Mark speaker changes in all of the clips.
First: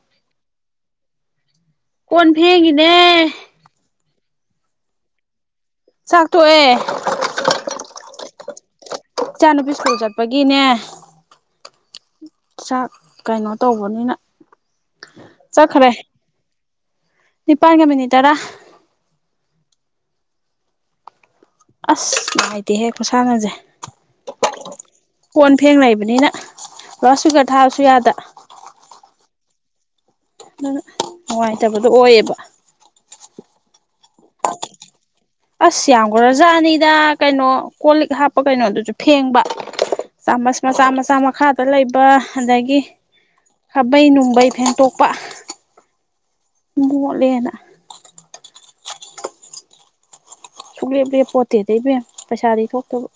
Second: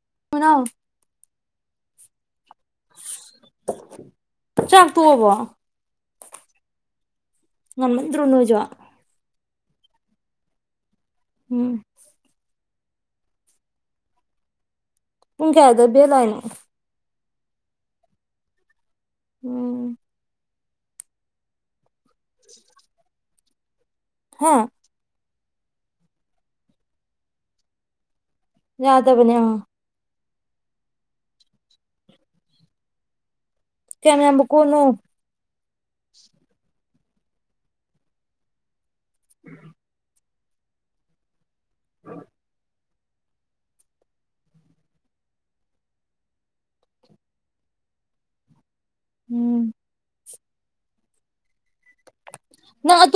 Speaker 1: [unintelligible]
Speaker 2: ꯀꯣꯟ ꯐ‌ꯦꯡꯏꯅ‌ꯦ
Speaker 1: ꯆꯥꯛ ꯇꯣꯛꯑꯕꯣ
Speaker 2: ꯆꯥꯛꯇꯣꯛꯑꯦ
Speaker 1: [unintelligible]
Speaker 2: ꯏꯆꯥ ꯅꯨꯨꯄꯤ ꯏꯁꯀꯨꯜ ꯆꯠꯄꯒꯤꯅꯦ
Speaker 1: ꯎꯝ
Speaker 2: ꯆꯥꯛ ꯀꯩꯅꯣ ꯇꯧꯕꯅꯤꯅ
Speaker 1: ꯄꯨꯡ ꯀꯌꯥꯗ
Speaker 2: ꯆꯠꯈ꯭ꯔꯦ
Speaker 1: ꯕꯦꯟ ꯂꯛꯏꯅꯣ
Speaker 2: ꯅꯤꯄꯥꯟꯒ ꯃꯤꯅꯤꯠ ꯇꯥꯔꯥ
Speaker 1: ꯎꯝ
Speaker 2: ꯑꯁ ꯅꯨꯡꯉꯥꯏꯇꯦꯍꯦ ꯈꯨꯁꯥꯟꯅꯖꯦ
Speaker 1: ꯍꯥꯥ
Speaker 2: ꯀꯣꯟ ꯐꯦꯡ ꯂꯩꯕꯅꯤꯅ ꯂꯥꯎꯠ ꯏꯁꯄꯤꯀꯔ ꯊꯥꯕꯁꯨ ꯌꯥꯗ
Speaker 1: ꯌꯥꯗꯕꯅꯦ ꯑ
Speaker 2: ꯗꯨꯅ ꯅꯨꯡꯉꯥꯏꯇꯕꯗꯣ ꯑꯣꯏꯌꯦꯕ
Speaker 1: ꯀ꯭ꯌꯥꯝ ꯌꯥꯝꯕ ꯀꯣꯟꯅꯣ
Speaker 2: ꯑꯁ ꯌꯥꯝꯒ꯭ꯔꯥꯖꯥꯠꯅꯤꯗ ꯀꯩꯅꯣ ꯀꯣꯜ ꯂꯤꯛ ꯍꯥꯞꯄ ꯀꯩꯅꯣꯗꯨꯁꯨ ꯐꯦꯡꯕ ꯆꯥꯃꯁ ꯃꯆꯥ ꯃꯆꯥ ꯃꯈꯥꯗ ꯂꯩꯕ ꯑꯗꯒꯤ ꯈꯥꯕꯩ ꯅꯨꯡꯕꯩ ꯐꯦꯡꯇꯣꯛꯄ ꯃꯣꯠꯂꯦꯅ
Speaker 1: ꯎꯝ
Speaker 2: ꯁꯨꯡꯂꯦꯞ ꯂꯦꯞꯄꯣꯇꯦ ꯏꯕꯦꯝ ꯄꯩꯁꯥꯗꯤ ꯊꯣꯛꯇꯕ꯫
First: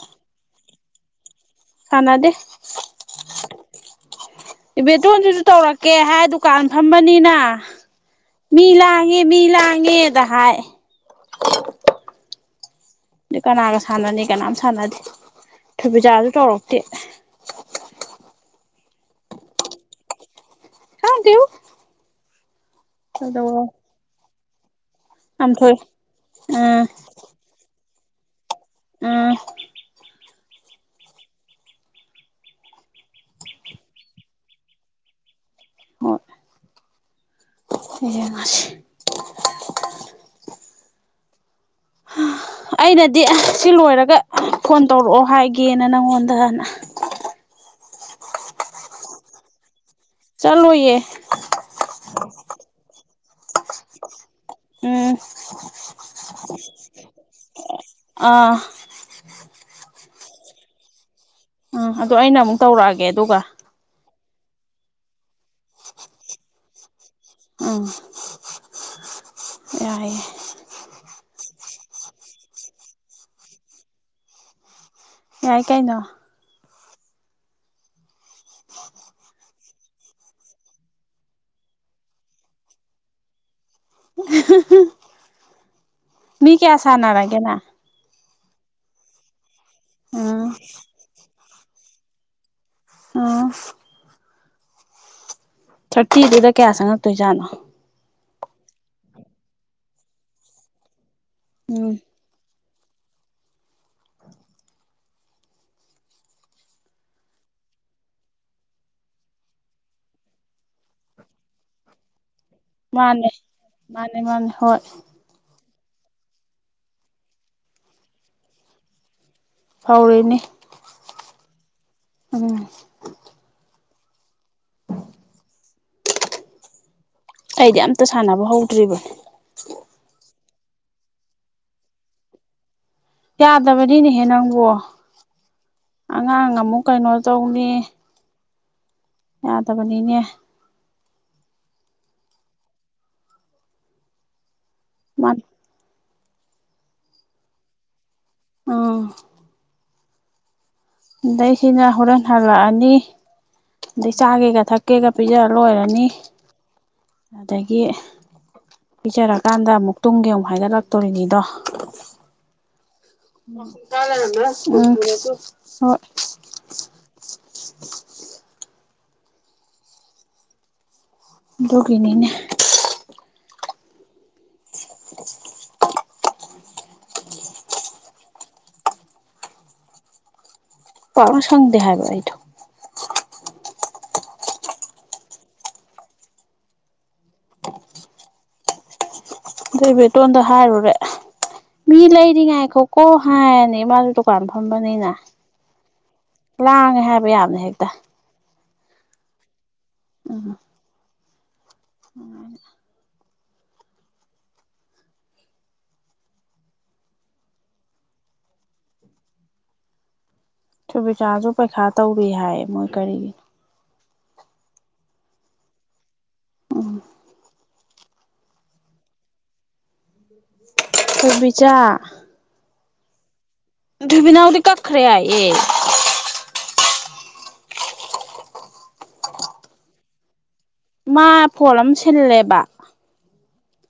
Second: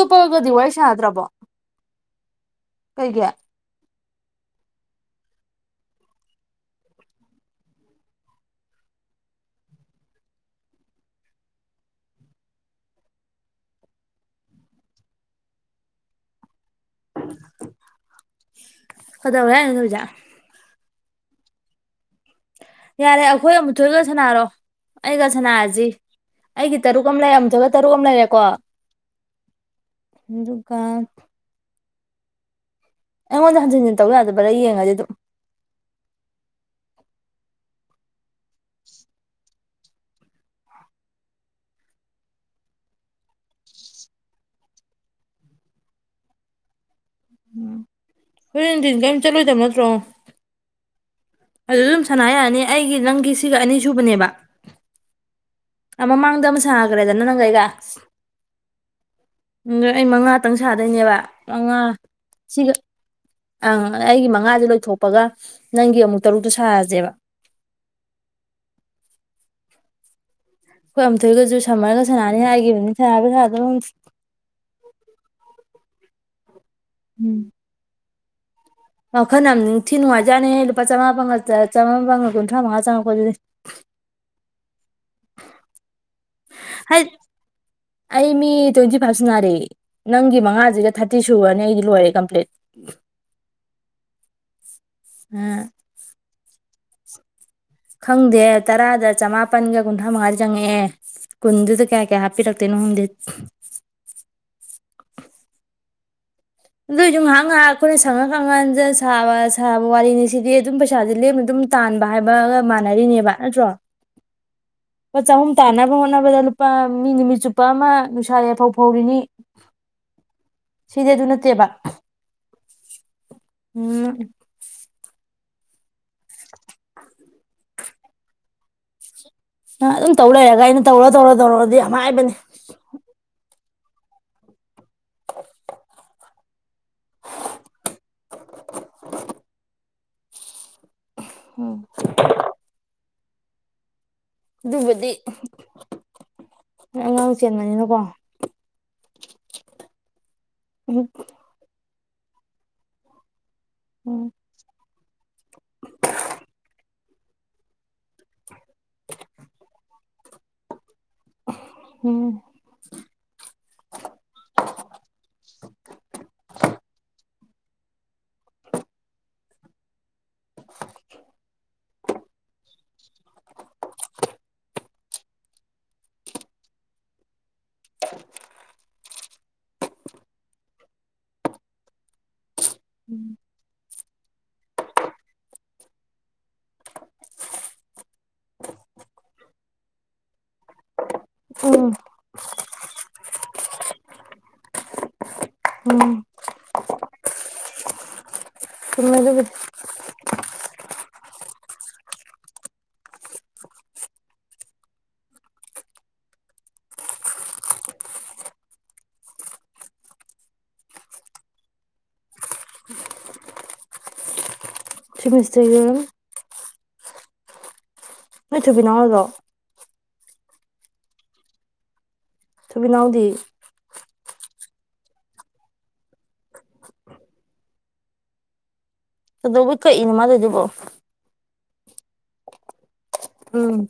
Speaker 1: ꯌꯥꯗ꯭ꯔꯕꯣ꯫
Speaker 2: ꯁꯥꯅꯗꯦ꯫
Speaker 1: ꯀꯩꯒꯤ꯫
Speaker 2: ꯏꯕꯦꯇꯣꯟꯗꯨꯁꯨ ꯇꯧꯔꯛꯀꯦ ꯍꯥꯏ ꯗꯨꯀꯥꯟ ꯐꯝꯕꯅꯤꯅ ꯃꯤ ꯂꯥꯡꯉꯦ ꯃꯤ ꯂꯥꯡꯉꯦꯗ ꯍꯥꯏ꯫ ꯑꯗꯨ ꯀꯅꯥꯒ ꯁꯥꯟꯅꯅꯤ ꯀꯅꯥꯝ ꯁꯥꯟꯅꯗꯦ ꯊꯣꯏꯕꯤꯆꯥꯁꯨ ꯇꯧꯔꯛꯇꯦ꯫
Speaker 1: ꯀꯗꯧꯋꯦ ꯍꯥꯏꯅꯣ [unintelligible]
Speaker 2: ꯍꯥꯏ ꯗꯦ꯫
Speaker 1: ꯌꯥꯔꯦ ꯑꯩꯈꯣꯏ ꯑꯃꯨꯊꯣꯏꯒ ꯁꯅꯥꯔꯣ꯫ ꯑꯩꯒ
Speaker 2: ꯌꯥꯝꯊꯣꯏ
Speaker 1: ꯁꯅꯥꯁꯤ ꯑꯩꯒꯤ
Speaker 2: ꯑꯥ
Speaker 1: ꯇꯔꯨꯛ ꯑꯃ ꯂꯩꯔꯝ ꯑꯃꯨꯊꯣꯏꯒ ꯇꯔꯨꯛ ꯍꯣꯝ ꯂꯩꯔꯦꯀꯣ꯫
Speaker 2: ꯎꯝ꯫
Speaker 1: ꯑꯗꯨꯒ ꯑꯩꯉꯣꯟꯗ ꯍꯟꯖꯟ ꯍꯟꯖꯟ ꯇꯧ ꯌꯥꯗꯕ꯭ꯔꯥ ꯌꯦꯡꯉꯗꯤ ꯑꯗꯨꯝ
Speaker 2: ꯍꯣꯏ꯫ ꯌꯦꯉꯁꯤ꯫ ꯍꯥ ꯑꯩꯅꯗꯤ ꯑꯁ ꯁꯤ ꯂꯣꯏꯔꯒ ꯐꯣꯟ ꯇꯧꯔꯛꯑꯣ ꯍꯥꯏꯒꯦꯅ ꯅꯪꯉꯣꯟꯗ
Speaker 1: ꯎꯝ ꯍꯣꯔꯦꯟ ꯅꯨꯡꯊꯤꯟ ꯀꯩꯝ ꯆꯠꯂꯣꯏꯗꯕ ꯅꯠꯇ꯭ꯔꯣ꯫
Speaker 2: ꯆꯠꯂꯣꯏꯌꯦ꯫
Speaker 1: ꯑꯗꯨꯗ ꯗꯨꯝ ꯁꯥꯟꯅ ꯌꯥꯅꯤ ꯑꯩꯒꯤ ꯅꯪꯒꯤ꯫ ꯁꯤꯒ ꯑꯅꯤꯁꯨꯕꯅꯦꯕ
Speaker 2: ꯎꯝ
Speaker 1: ꯑꯃ ꯃꯥꯡꯗ ꯑꯃ ꯁꯥꯈ꯭ꯔꯦꯗꯅ ꯅꯪ ꯖꯒꯥ [unintelligible]
Speaker 2: ꯑꯥ
Speaker 1: ꯑꯩ ꯃꯛꯇꯪ ꯁꯥꯗꯣꯏꯅꯦꯕ ꯃꯉꯥ
Speaker 2: ꯎꯝ ꯑꯗꯣ ꯑꯩꯅ ꯑꯃꯨꯛ
Speaker 1: ꯁꯤꯒ
Speaker 2: ꯇꯧꯔꯛꯑꯒꯦ ꯑꯗꯨꯒ
Speaker 1: ꯑꯪ ꯑꯩꯒꯤ ꯃꯥ ꯃꯉꯥꯥꯗꯨ ꯂꯣꯏꯊꯣꯛꯄꯒ ꯅꯪꯒꯤ ꯑꯃꯨꯛ ꯇꯔꯨꯛꯇꯣ ꯁꯥꯅꯔꯁꯦꯕ
Speaker 2: ꯎꯝ ꯌꯥꯌꯦ
Speaker 1: [unintelligible]
Speaker 2: ꯌꯥꯏ ꯀꯩꯅꯣ
Speaker 1: ꯎꯝ ꯋꯥꯈꯅ ꯑꯃ ꯅꯤꯡꯊꯤ ꯅꯨꯡꯉꯥꯏꯖꯥꯠꯅꯦ ꯂꯨꯄꯥ ꯆꯥꯝꯃꯉꯥꯄꯥꯃꯉꯥꯄꯒ ꯀꯨꯟꯊ꯭ꯔꯥ ꯃꯉꯥ ꯆꯪꯉꯛꯄꯗꯨꯗꯤ
Speaker 2: [unintelligible] ꯃꯤ ꯀꯌꯥ
Speaker 1: ꯍꯥꯏ
Speaker 2: ꯁꯅꯔꯒꯦ ꯅꯡ
Speaker 1: ꯑꯩ ꯃꯤ ꯇꯣꯏꯟꯇꯤ ꯐꯥꯑꯦꯕ ꯁꯟꯔꯦ ꯅꯡꯒꯤ
Speaker 2: ꯎꯝ
Speaker 1: ꯃꯉꯥꯁꯤꯒ ꯊꯥꯔꯇꯤ ꯁꯨꯨꯔꯅꯤ ꯑꯩꯗꯤ ꯂꯣꯏꯔꯦ ꯀꯝꯄ꯭꯭ꯂꯦꯠ
Speaker 2: ꯊꯇꯤꯗꯨꯗ ꯀꯌꯥ ꯆꯥꯉꯥꯛ ꯇꯣꯏ ꯖꯥꯠꯅꯣ
Speaker 1: ꯈꯪꯗꯦ ꯇꯔꯥꯗ ꯆꯃꯥꯄꯟꯒ ꯀꯨꯟꯊ꯭ꯔꯥ ꯃꯉꯥꯗꯤ ꯆꯪꯉꯛꯑꯦ ꯀꯨꯟꯗꯨꯗ
Speaker 2: ꯎꯝ
Speaker 1: ꯀꯌꯥ ꯀꯌꯥ ꯍꯥꯄꯤꯔꯛ ꯇꯣꯏꯅꯣꯍꯨꯝꯗꯦ ꯑꯗꯨꯏꯁꯨ ꯉꯥꯏꯍꯥꯛ ꯉꯥꯏꯍꯥꯛ ꯑꯩꯈꯣꯏꯅ ꯁꯪꯉ [unintelligible] ꯁꯥꯕ ꯁꯥꯕ ꯋꯥꯔꯤꯅꯤ ꯁꯤꯗꯤ ꯑꯗꯨꯝ ꯄꯩꯁꯥꯗꯤ ꯂꯦꯝꯅ ꯑꯗꯨꯝ ꯇꯥꯟꯕ ꯍꯥꯏꯕ
Speaker 2: ꯃꯥꯅꯦ
Speaker 1: ꯃꯥꯟꯅꯔꯤꯅꯦꯕ ꯅꯠꯇ꯭ꯔꯣ
Speaker 2: ꯃꯥꯅꯦ ꯃꯥꯅꯦ ꯍꯣꯏ
Speaker 1: ꯆꯍꯨꯝ ꯇꯥꯅꯕ ꯍꯣꯠꯅꯕꯗ ꯂꯨꯄꯥ ꯃꯤ ꯅꯨꯃꯤꯠ ꯆꯨꯞꯄ ꯑꯃ ꯅꯨꯡꯁꯥ ꯌꯥꯐꯧ ꯐꯧꯔꯤꯅꯤ
Speaker 2: ꯐꯥꯎꯔꯤꯅꯤ
Speaker 1: ꯇꯦꯕ
Speaker 2: ꯎꯝ
Speaker 1: ꯎꯝ
Speaker 2: ꯑꯩꯗꯤ ꯑꯝꯇ ꯁꯥꯟꯅꯕ ꯍꯧꯗ꯭ꯔꯤꯕꯅꯦ
Speaker 1: ꯑ ꯑꯗꯨꯝ ꯇꯧ ꯂꯩ ꯑꯗ ꯑꯩꯅ ꯇꯧꯔ ꯇꯧꯔ ꯇꯧꯔꯗꯤ ꯌꯥꯝ ꯍꯥꯏꯕꯅꯤ
Speaker 2: ꯌꯥꯗꯕꯅꯤꯅꯦꯍꯦ ꯅꯪꯕꯣ
Speaker 1: [unintelligible]
Speaker 2: ꯑꯉꯥꯡ ꯑꯃꯨꯛ ꯀꯩꯅꯣ ꯇꯧꯅꯤ ꯌꯥ ꯇꯕꯅꯤꯅꯦ
Speaker 1: ꯎꯝ ꯑꯗꯨꯕꯨꯗꯤ
Speaker 2: ꯃꯥꯅꯤ
Speaker 1: ꯑꯉꯥꯡ ꯆꯦꯟꯕꯅꯤꯅꯀꯣ
Speaker 2: ꯑꯥ
Speaker 1: ꯎꯝ
Speaker 2: ꯗꯩꯁꯤꯅ ꯍꯣꯔꯦꯟ ꯍꯜꯂꯛꯑꯅꯤ ꯗꯩ
Speaker 1: ꯎꯝ
Speaker 2: ꯆꯥꯒꯦꯒ ꯊꯛ ꯀꯦꯒ ꯄꯤꯖ ꯂꯣꯏꯔꯅꯤ ꯑꯗꯒꯤ ꯄꯤꯆꯔ ꯀꯥꯟꯗ ꯑꯃꯨꯛ ꯇꯨꯝꯒꯤ ꯑꯃꯨꯛ ꯍꯥꯏꯒꯠꯂꯛ ꯇꯣꯏꯅꯤꯗꯣ
Speaker 1: ꯎꯝ
Speaker 2: [unintelligible] ꯗꯨꯒꯤꯅꯤꯅꯦ [unintelligible] ꯄꯥꯛꯅ ꯁꯪꯗꯦ ꯍꯥꯏꯕ ꯑꯩꯗꯣ ꯑꯗꯩ ꯏꯕꯦꯇꯣꯟꯗ ꯍꯥꯏꯔꯨꯔꯦ
Speaker 1: ꯎꯝ
Speaker 2: ꯃꯤ ꯂꯩꯥꯏꯔꯤ ꯉꯥꯏ ꯈꯣꯀꯣ ꯍꯥꯏꯔꯅꯤ ꯃꯥꯁꯨ ꯗꯨꯀꯥꯟ ꯐꯝꯕꯅꯤꯅ
Speaker 1: ꯎꯝ
Speaker 2: ꯂꯥꯡꯉꯦ ꯍꯥꯏꯕ ꯌꯥꯝꯅ ꯍꯦꯛꯇ
Speaker 1: ꯎꯝ ꯑꯗꯨꯕꯨꯗꯤ
Speaker 2: ꯎꯝꯍ [unintelligible] ꯁꯨꯕꯤꯆꯥꯥꯁꯨ ꯄꯩꯈꯥ ꯇꯧꯔꯤ ꯍꯥꯏꯌꯦ ꯃꯣꯏ ꯀꯔꯤꯒꯤꯅꯣ
Speaker 1: ꯁꯃꯤꯁꯇꯔꯒꯤ ꯑꯣꯏꯔꯝꯅꯤ
Speaker 2: ꯎꯝ
Speaker 1: ꯅꯣꯏ ꯊꯣꯏꯕꯤꯅꯦ ꯍꯥꯏꯔꯣ꯫
Speaker 2: ꯊꯣꯏꯕꯤꯆꯥ
Speaker 1: ꯊꯣꯏꯕꯤꯅꯥꯎꯗꯤ
Speaker 2: ꯕꯤꯅꯥꯎꯗꯤ ꯀꯛꯈꯔꯦ ꯍꯥꯏ ꯑꯦ
Speaker 1: ꯀꯩꯗꯧꯕꯩ ꯀꯛꯏꯅꯣ ꯃꯥ ꯇꯧꯏꯗꯨꯕꯣ
Speaker 2: ꯐꯣꯜ ꯑꯝ ꯁꯤꯜꯂꯦꯕ
Speaker 1: ꯎꯝ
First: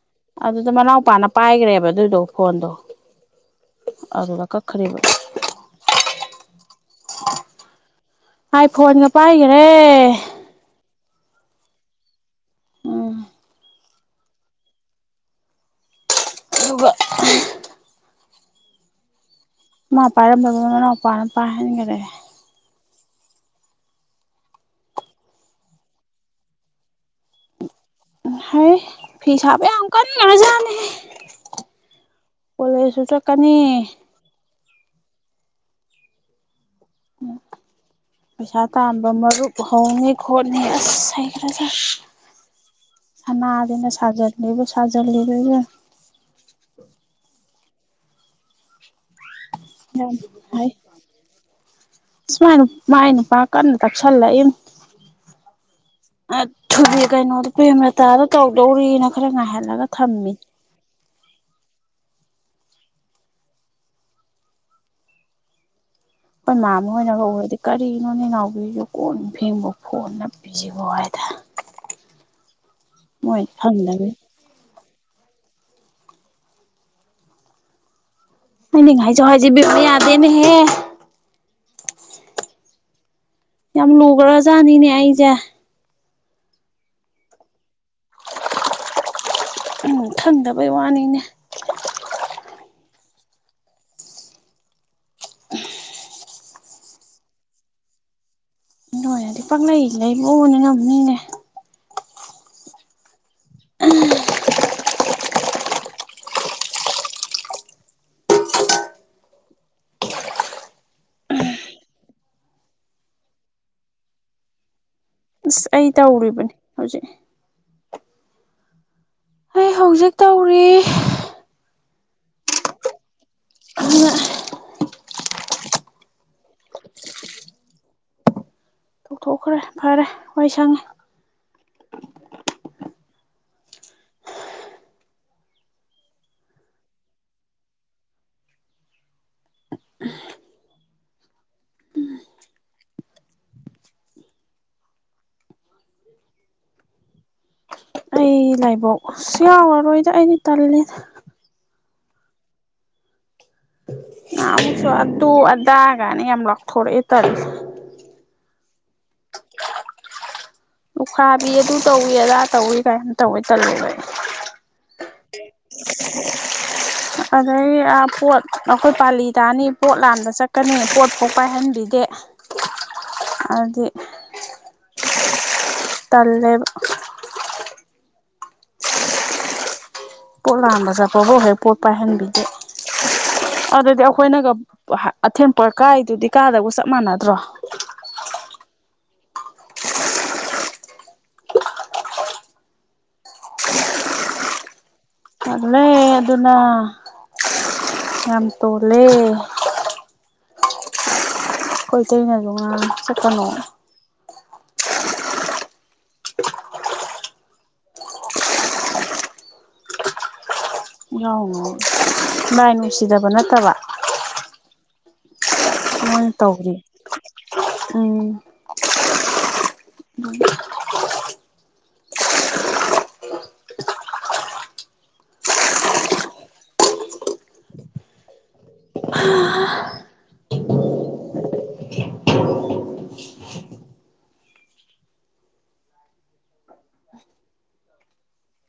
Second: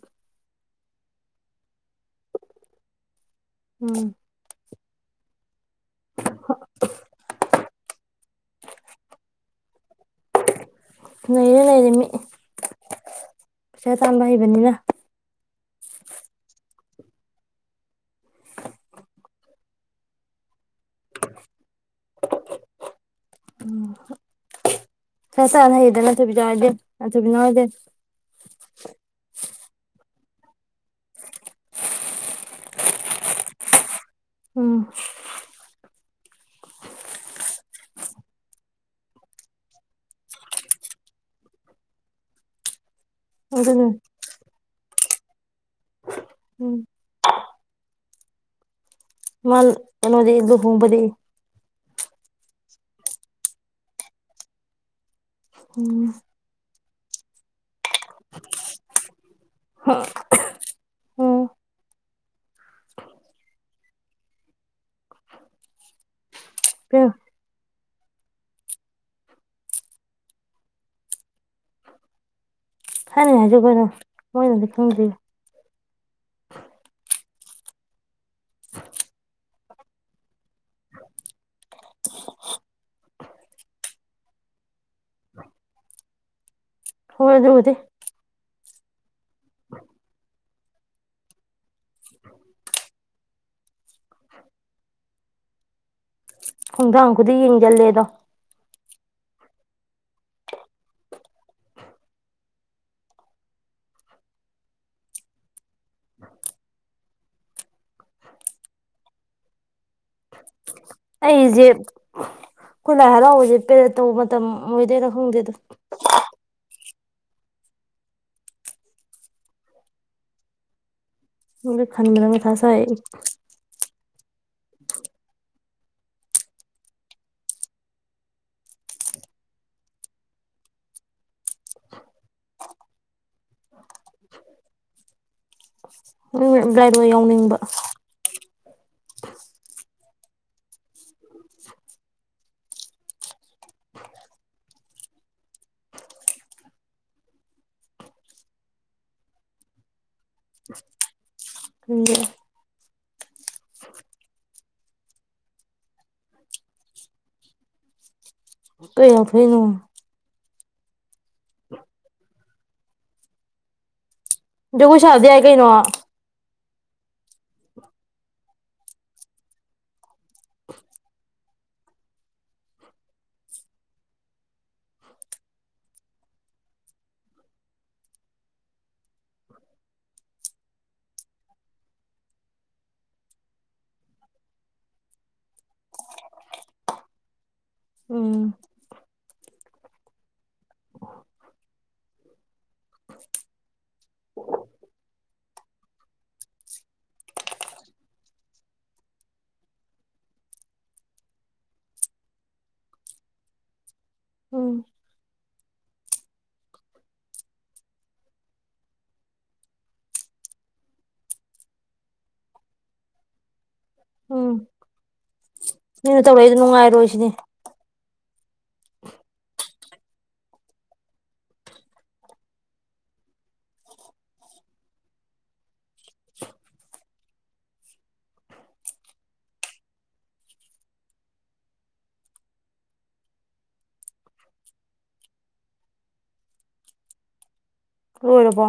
Speaker 2: ꯑꯗꯨꯗ ꯃꯅꯥꯎꯄꯥꯅ ꯄꯥꯏꯒꯔꯦꯕ ꯑꯗꯨꯏꯗꯣ ꯐꯣꯟꯗꯣ
Speaker 1: ꯎꯝ
Speaker 2: ꯑꯗꯨꯗ ꯀꯛ ꯈꯔꯦꯕ ꯑꯥꯏ ꯐꯣꯟꯒ ꯄꯥꯏꯒꯔꯦ
Speaker 1: ꯅꯩꯔꯦ ꯅꯩꯔꯦ꯫
Speaker 2: ꯎꯝ
Speaker 1: ꯄꯩꯁꯥ ꯇꯥꯟꯕ ꯍꯩꯕꯅꯤꯅ
Speaker 2: ꯑꯗꯨꯒ ꯃꯥ ꯄꯥꯏꯔꯝꯕꯗꯨꯅ ꯃꯅꯥꯎꯄꯥꯅ ꯄꯥꯏꯍꯟꯒꯔꯦ
Speaker 1: ꯆ ꯆꯅ ꯍꯩꯗꯦ ꯅꯠꯇꯕꯤ ꯆꯗꯦ ꯅꯊꯕꯤ ꯅꯥꯏꯗꯦ [inaudible]
Speaker 2: ꯍꯥꯏ ꯐꯤ ꯁꯥꯕ ꯌꯥꯝ ꯀꯟꯒꯔꯖꯥꯅꯤꯍꯦ ꯀꯣꯂꯦꯖꯁꯨ ꯆꯠꯀꯅꯤ
Speaker 1: ꯎꯝ
Speaker 2: ꯄꯩꯁꯥ ꯇꯥꯟꯕ ꯃꯔꯨꯞ ꯍꯧꯅꯤ ꯈꯣꯠꯅꯤ ꯑꯁ ꯍꯩꯒꯔꯁꯥ
Speaker 1: ꯑꯗꯨꯅ
Speaker 2: ꯁꯅꯗꯅ ꯁꯥꯖꯠ ꯂꯩꯕ ꯁꯥꯖꯂꯨꯔꯦ ꯏꯕꯦꯝ
Speaker 1: ꯎꯝ ꯃꯅ
Speaker 2: ꯌꯥꯝ
Speaker 1: ꯀꯩꯅꯣꯗꯤ
Speaker 2: ꯍꯩ
Speaker 1: ꯂꯨꯍꯣꯡꯕꯗꯤ
Speaker 2: ꯃꯥꯥꯏ ꯅꯨꯄꯥ ꯀꯟꯅ ꯇꯛꯁꯜꯂꯛ ꯏꯕꯅꯤ
Speaker 1: ꯎꯝ
Speaker 2: ꯊꯨꯕꯤ ꯀꯩꯅꯣ [inaudible] ꯄꯩꯁꯗꯨ ꯇꯧꯗꯧꯔꯤꯅ ꯈꯔ ꯉꯥꯏꯍꯜꯂꯒ ꯊꯝꯃꯤ
Speaker 1: ꯎꯝ
Speaker 2: ꯃꯥꯝꯃ
Speaker 1: ꯀꯩꯅꯣ
Speaker 2: ꯍꯤꯏꯅꯒ ꯎꯔꯗꯤ ꯀꯔꯤꯒꯤꯅꯣ ꯅꯣꯏꯅꯥꯎꯕꯤꯖꯤ ꯀꯣꯟ ꯐꯦꯡꯕꯣ ꯐꯣꯟ ꯅꯄꯤꯖꯤꯕꯣ ꯍꯥꯏꯗ
Speaker 1: ꯍꯥꯏꯅꯦ
Speaker 2: ꯃꯣꯏ
Speaker 1: ꯍꯥꯏꯖꯕꯅꯤ
Speaker 2: ꯈꯪꯗꯕꯩ
Speaker 1: ꯀꯩꯅꯣ ꯃꯣꯏꯅ ꯅꯤ ꯈꯪꯗꯤ
Speaker 2: ꯍꯥꯏꯅꯤꯡ ꯍꯥꯏꯖꯧ ꯍꯥꯏꯖꯤ ꯏꯕꯦꯝ ꯌꯥꯗꯅꯦ ꯍꯦ ꯌꯥꯝ ꯂꯨꯒꯔꯖꯥꯠꯅꯤꯅꯦ ꯑꯩꯖꯦ
Speaker 1: ꯍꯣꯏ ꯑꯗꯨꯕꯨꯗꯤ [inaudible]
Speaker 2: ꯈꯟꯗꯕꯩ ꯋꯥꯅꯤꯅꯦ
Speaker 1: ꯈꯣꯡꯗꯥꯡ ꯈꯨꯗꯤ ꯌꯦꯡꯖꯜꯂꯦꯗꯣ
Speaker 2: ꯄꯪꯂꯩ ꯂꯩꯕꯣꯏ ꯅꯤꯉꯝꯅꯤꯅꯦ
Speaker 1: ꯑꯩꯖꯦ ꯈꯣꯏ ꯂꯥꯏꯍꯔꯥꯎꯕꯖꯦ ꯄꯦꯔꯠ ꯇꯧꯕ ꯃꯇꯝ ꯃꯣꯏꯗꯣꯏꯔ
Speaker 2: ꯑꯁ ꯑꯩ ꯇꯧꯔꯤꯕꯅꯤ ꯍꯧꯖꯤꯛ ꯑꯩ ꯍꯧꯖꯤꯛ ꯇꯧꯔꯤ
Speaker 1: ꯈꯟꯕꯗ ꯃꯊꯥ ꯁꯥꯏ ꯑꯩ
Speaker 2: ꯑꯗꯨꯒ ꯇꯧꯊꯣꯛꯈ꯭ꯔꯦ ꯐꯔꯦ ꯋꯥꯏ ꯁꯪꯉꯦ
Speaker 1: [unintelligible] ꯌꯥꯎꯅꯤꯡꯕ
Speaker 2: ꯑꯩ ꯂꯥꯏꯕꯛ ꯌꯥꯎꯔꯔꯣꯏꯗ ꯑꯩꯗꯤ ꯇꯜꯂꯦꯗ
Speaker 1: ꯈꯪꯗꯦ
Speaker 2: ꯨꯉꯍꯥꯟꯃꯨꯛꯁꯨ ꯑꯗꯨ ꯑꯗꯥ ꯒꯥꯏꯅ ꯌꯥꯝ ꯂꯥꯎꯊꯣꯔꯤꯑꯦ ꯇꯜꯂꯦ
Speaker 1: ꯀꯩ ꯂꯥꯎꯊꯣꯛꯏꯅꯣ
Speaker 2: ꯂꯨꯈꯥꯕꯤ ꯑꯗꯨ ꯇꯧꯏꯤ ꯑꯗꯥ ꯇꯧꯏ ꯀꯥꯏꯅ ꯌꯥꯝ ꯇꯧꯋꯦ ꯇꯜꯂꯦꯕ ꯑꯩ
Speaker 1: [unintelligible] [unintelligible] ꯌꯥꯏ ꯀꯩꯅꯣ
Speaker 2: ꯑꯗꯒꯤ ꯑꯥ ꯄꯣꯠ ꯑꯩꯈꯣꯏ ꯄꯥꯂꯤ ꯇꯥꯅꯤ ꯄꯣꯠ ꯂꯥꯟꯕ ꯆꯠꯀꯅꯤ ꯄꯣꯠꯄꯥꯎ ꯄꯥꯏꯍꯟꯕꯤꯗꯦ ꯑꯗꯨꯗꯤ ꯇꯜꯂꯦꯕ ꯄꯣꯠ ꯂꯥꯟꯕ ꯆꯠꯄꯕꯨꯣ ꯍꯦꯛ ꯄꯣꯠ ꯄꯥꯏꯍꯟꯕꯤꯗꯦ ꯑꯗꯨꯗꯤ ꯑꯩꯈꯣꯏꯅꯒ ꯑꯊꯦꯟ ꯄꯣꯠꯀꯥꯏꯗꯨꯗꯤ ꯀꯥꯗꯕꯒ ꯆꯞ ꯃꯥꯟꯅꯗ꯭ꯔꯣ
Speaker 1: ꯎꯝ
Speaker 2: ꯇꯜꯂꯦ ꯑꯗꯨꯅ ꯌꯥꯝ ꯇꯣꯜꯂꯦ ꯈꯣꯏ ꯏꯇꯩꯅꯖꯨ ꯉꯥꯡꯉꯤ ꯆꯠꯀꯅꯣꯅ
Speaker 1: ꯎꯝ
Speaker 2: ꯌꯥꯎꯅꯣꯅ ꯂꯥꯏ ꯅꯨꯡꯁꯤꯗꯕ ꯅꯠꯇꯕ
Speaker 1: ꯅꯣꯅ
Speaker 2: ꯃꯣꯏꯅ
Speaker 1: ꯇꯧꯔꯛꯏꯗꯣ
Speaker 2: ꯇꯧꯔꯤ
Speaker 1: ꯅꯨꯡꯉꯥꯏꯔꯣꯏ ꯁꯤꯅꯤ
Speaker 2: ꯎꯝ꯫ [unintelligible]
Speaker 1: ꯂꯣꯏꯔꯕꯣ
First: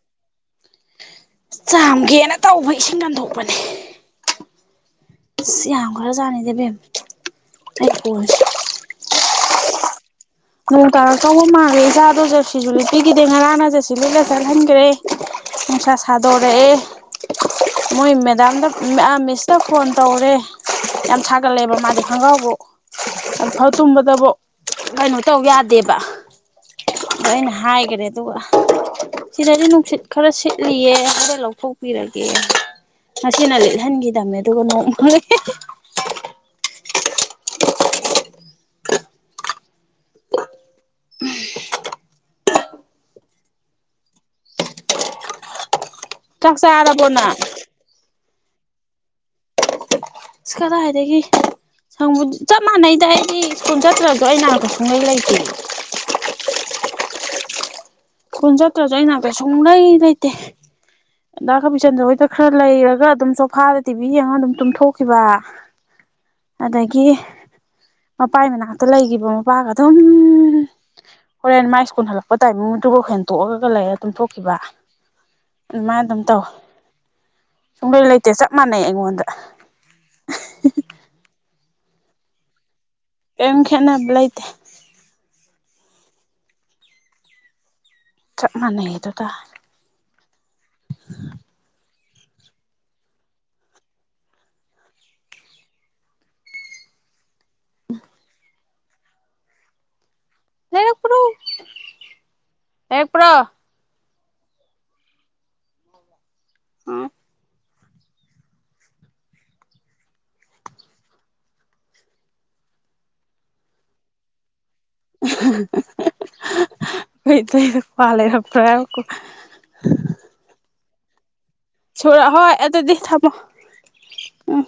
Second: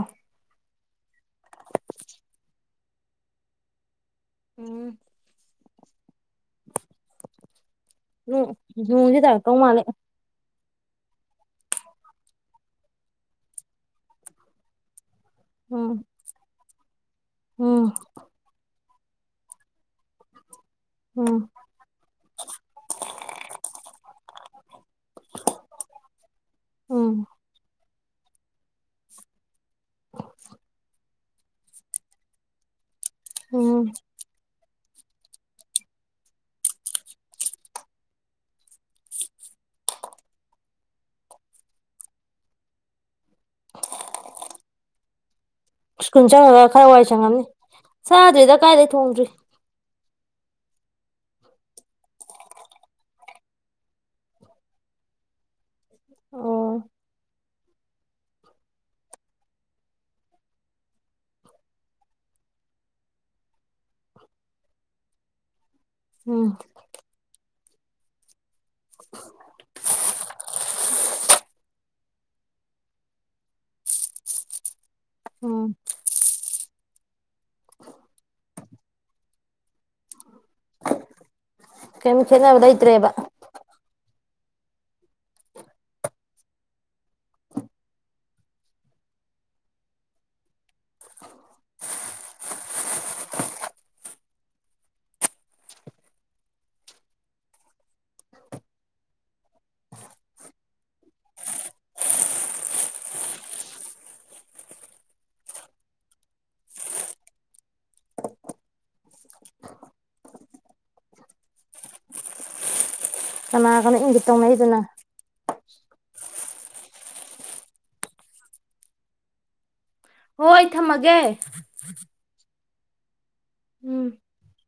Speaker 2: ꯆꯥꯝꯒꯦꯅ ꯇꯧꯕ ꯏꯁꯤꯡ ꯉꯟꯊꯣꯛꯄꯅꯦ
Speaker 1: ꯎꯝ
Speaker 2: ꯑꯁ ꯌꯥꯝ ꯈꯔ ꯖꯥꯟꯅꯤꯗ ꯏꯕꯦꯝꯃ ꯑꯩ ꯀꯣꯟꯁꯦ
Speaker 1: ꯅꯣꯡꯁꯦ ꯇꯥꯔꯛꯇꯧ ꯃꯥꯜꯂꯦ
Speaker 2: ꯅꯣꯡ ꯇꯥꯔꯛ ꯇꯧꯕ ꯃꯜꯂꯦ ꯏꯆꯥꯗꯣ ꯖꯔꯁꯤꯁꯨ ꯂꯤꯠꯄꯤꯒꯤꯗꯦ ꯉꯔꯥꯡꯅ ꯖꯔꯁꯤ ꯂꯤꯠꯂ ꯆꯠꯍꯟꯒ꯭ꯔꯦ ꯅꯨꯡꯁꯥ
Speaker 1: ꯎꯝ
Speaker 2: ꯁꯥꯗꯣꯔꯛꯑ
Speaker 1: ꯎꯝ
Speaker 2: ꯃꯣꯏ ꯃꯦꯗꯥꯝꯗ ꯑꯥ ꯃꯤꯁꯇ ꯐꯣꯟ ꯇꯧꯔꯦ ꯌꯥꯝ
Speaker 1: ꯎꯝ
Speaker 2: ꯁꯥꯒꯠꯂꯦꯕ ꯃꯥꯗꯤ ꯈꯣꯡꯒ꯭ꯔꯥꯎꯕꯨꯡ ꯂꯧꯊꯣꯛ ꯇꯨꯝꯕꯗꯕꯨꯛ ꯀꯩꯅꯣ ꯇꯧ ꯌꯥꯗꯦꯕ
Speaker 1: ꯎꯝ
Speaker 2: ꯑꯗ ꯑꯩꯅ ꯍꯥꯏꯒ꯭ꯔꯦ ꯑꯗꯨꯒ ꯁꯤꯗꯗꯤ ꯅꯨꯡꯁꯤꯠ ꯈꯔ ꯁꯤꯠꯂꯤꯌꯦ ꯍꯣꯔꯦꯟ ꯂꯧꯊꯣꯛꯄꯤꯔꯒꯦ ꯉꯁꯤꯅ
Speaker 1: ꯎꯝ
Speaker 2: ꯂꯩꯠꯍꯟꯒꯤꯗ ꯃꯦ ꯑꯗꯨꯒꯅꯦ [unintelligible]
Speaker 1: ꯁ꯭ꯀꯨꯜ
Speaker 2: ꯆꯥꯛ
Speaker 1: ꯆꯪꯉꯒ ꯈꯔ ꯋꯥꯏ
Speaker 2: ꯆꯥꯔꯕꯣ ꯅꯪ
Speaker 1: ꯁꯪꯉꯝꯅꯤ ꯆꯥꯛ ꯗꯦꯗ ꯀꯥꯏꯗꯩ ꯊꯣꯡꯗ꯭ꯔꯤ꯫
Speaker 2: ꯀꯗꯥꯏꯗꯒꯤ ꯁꯪꯕ ꯆꯞ ꯃꯥꯟꯅꯩꯗ ꯑꯩꯗꯤ ꯁ꯭ꯀꯨꯜ ꯆꯠꯇ꯭ꯔꯖꯨ ꯑꯩꯩ ꯅꯥꯛꯇ ꯁꯨꯡꯂꯩ ꯂꯩꯇꯦ꯫
Speaker 1: ꯑꯣ꯫
Speaker 2: ꯁ꯭ꯀꯨꯜ ꯆꯠꯇ꯭ꯔꯁꯨ ꯑꯩꯅꯥꯛꯇ ꯁꯨꯡꯂꯩ ꯂꯩꯇꯦ ꯗꯥ ꯀꯥꯕꯤꯆꯟꯗ꯭ꯔꯥ ꯍꯣꯏꯗ ꯈꯔ ꯂꯩꯔꯒ ꯑꯗꯨꯝ ꯁꯣꯐꯥꯗ ꯇꯤꯚꯤ ꯌꯦꯡꯉꯒ ꯑꯗꯨꯝ ꯇꯨꯝꯊꯣꯛꯈꯤꯕ
Speaker 1: ꯎꯝ
Speaker 2: ꯑꯗꯒꯤ ꯃꯄꯥꯢ ꯃꯅꯥꯛ ꯇ ꯂꯩꯒꯤꯕ ꯃꯄꯥꯒ ꯑꯗꯨꯝ ꯍꯣꯔꯦꯟ ꯃꯥꯏ ꯁ꯭ꯀꯨꯜ ꯍꯂꯛꯄ ꯇꯥꯏꯃꯤ ꯑꯗꯨ ꯍꯦꯡꯇꯣꯛꯑꯒ ꯂꯩꯔ ꯇꯨꯊꯣꯛꯈꯤꯕ
Speaker 1: ꯎꯝ
Speaker 2: ꯑꯗꯨꯃꯥꯢ ꯑꯗꯨꯝ ꯇꯧ ꯁꯨꯡꯂꯩ ꯂꯩꯇꯦ ꯆꯞ ꯃꯥꯟꯅꯩ ꯑꯩꯉꯣꯟꯗ
Speaker 1: ꯀꯌꯥꯝ ꯈꯦꯠꯅꯕ ꯂꯩꯇ꯭ꯔꯦꯕ
Speaker 2: ꯀꯌꯥꯝ ꯈꯦꯠꯅꯕ ꯂꯩꯇꯦ ꯆꯞ ꯃꯥꯟꯅꯩ ꯑꯗꯨ ꯇꯥꯔꯦ ꯎꯝ ꯂꯩꯔꯛꯄ꯭ꯔꯣ ꯂꯩꯔꯛꯄ꯭ꯔꯣ ꯎꯝ
Speaker 1: ꯀꯅꯥꯒꯅꯣ ꯢꯪꯒꯤꯠ ꯇꯧꯅꯩꯗꯨꯅ
Speaker 2: ꯈꯣꯢ ꯢꯇꯩꯗ ꯀ꯭ꯋꯥ ꯂꯩꯔꯛꯄ꯭ꯔꯥ ꯉꯥꯢꯈꯣ
Speaker 1: ꯍꯣꯏ ꯊꯝꯃꯒꯦ
Speaker 2: ꯍꯣꯏ ꯑꯗꯨꯗꯤ ꯊꯝꯃꯣ
Speaker 1: ꯎꯝ
Speaker 2: ꯎꯝ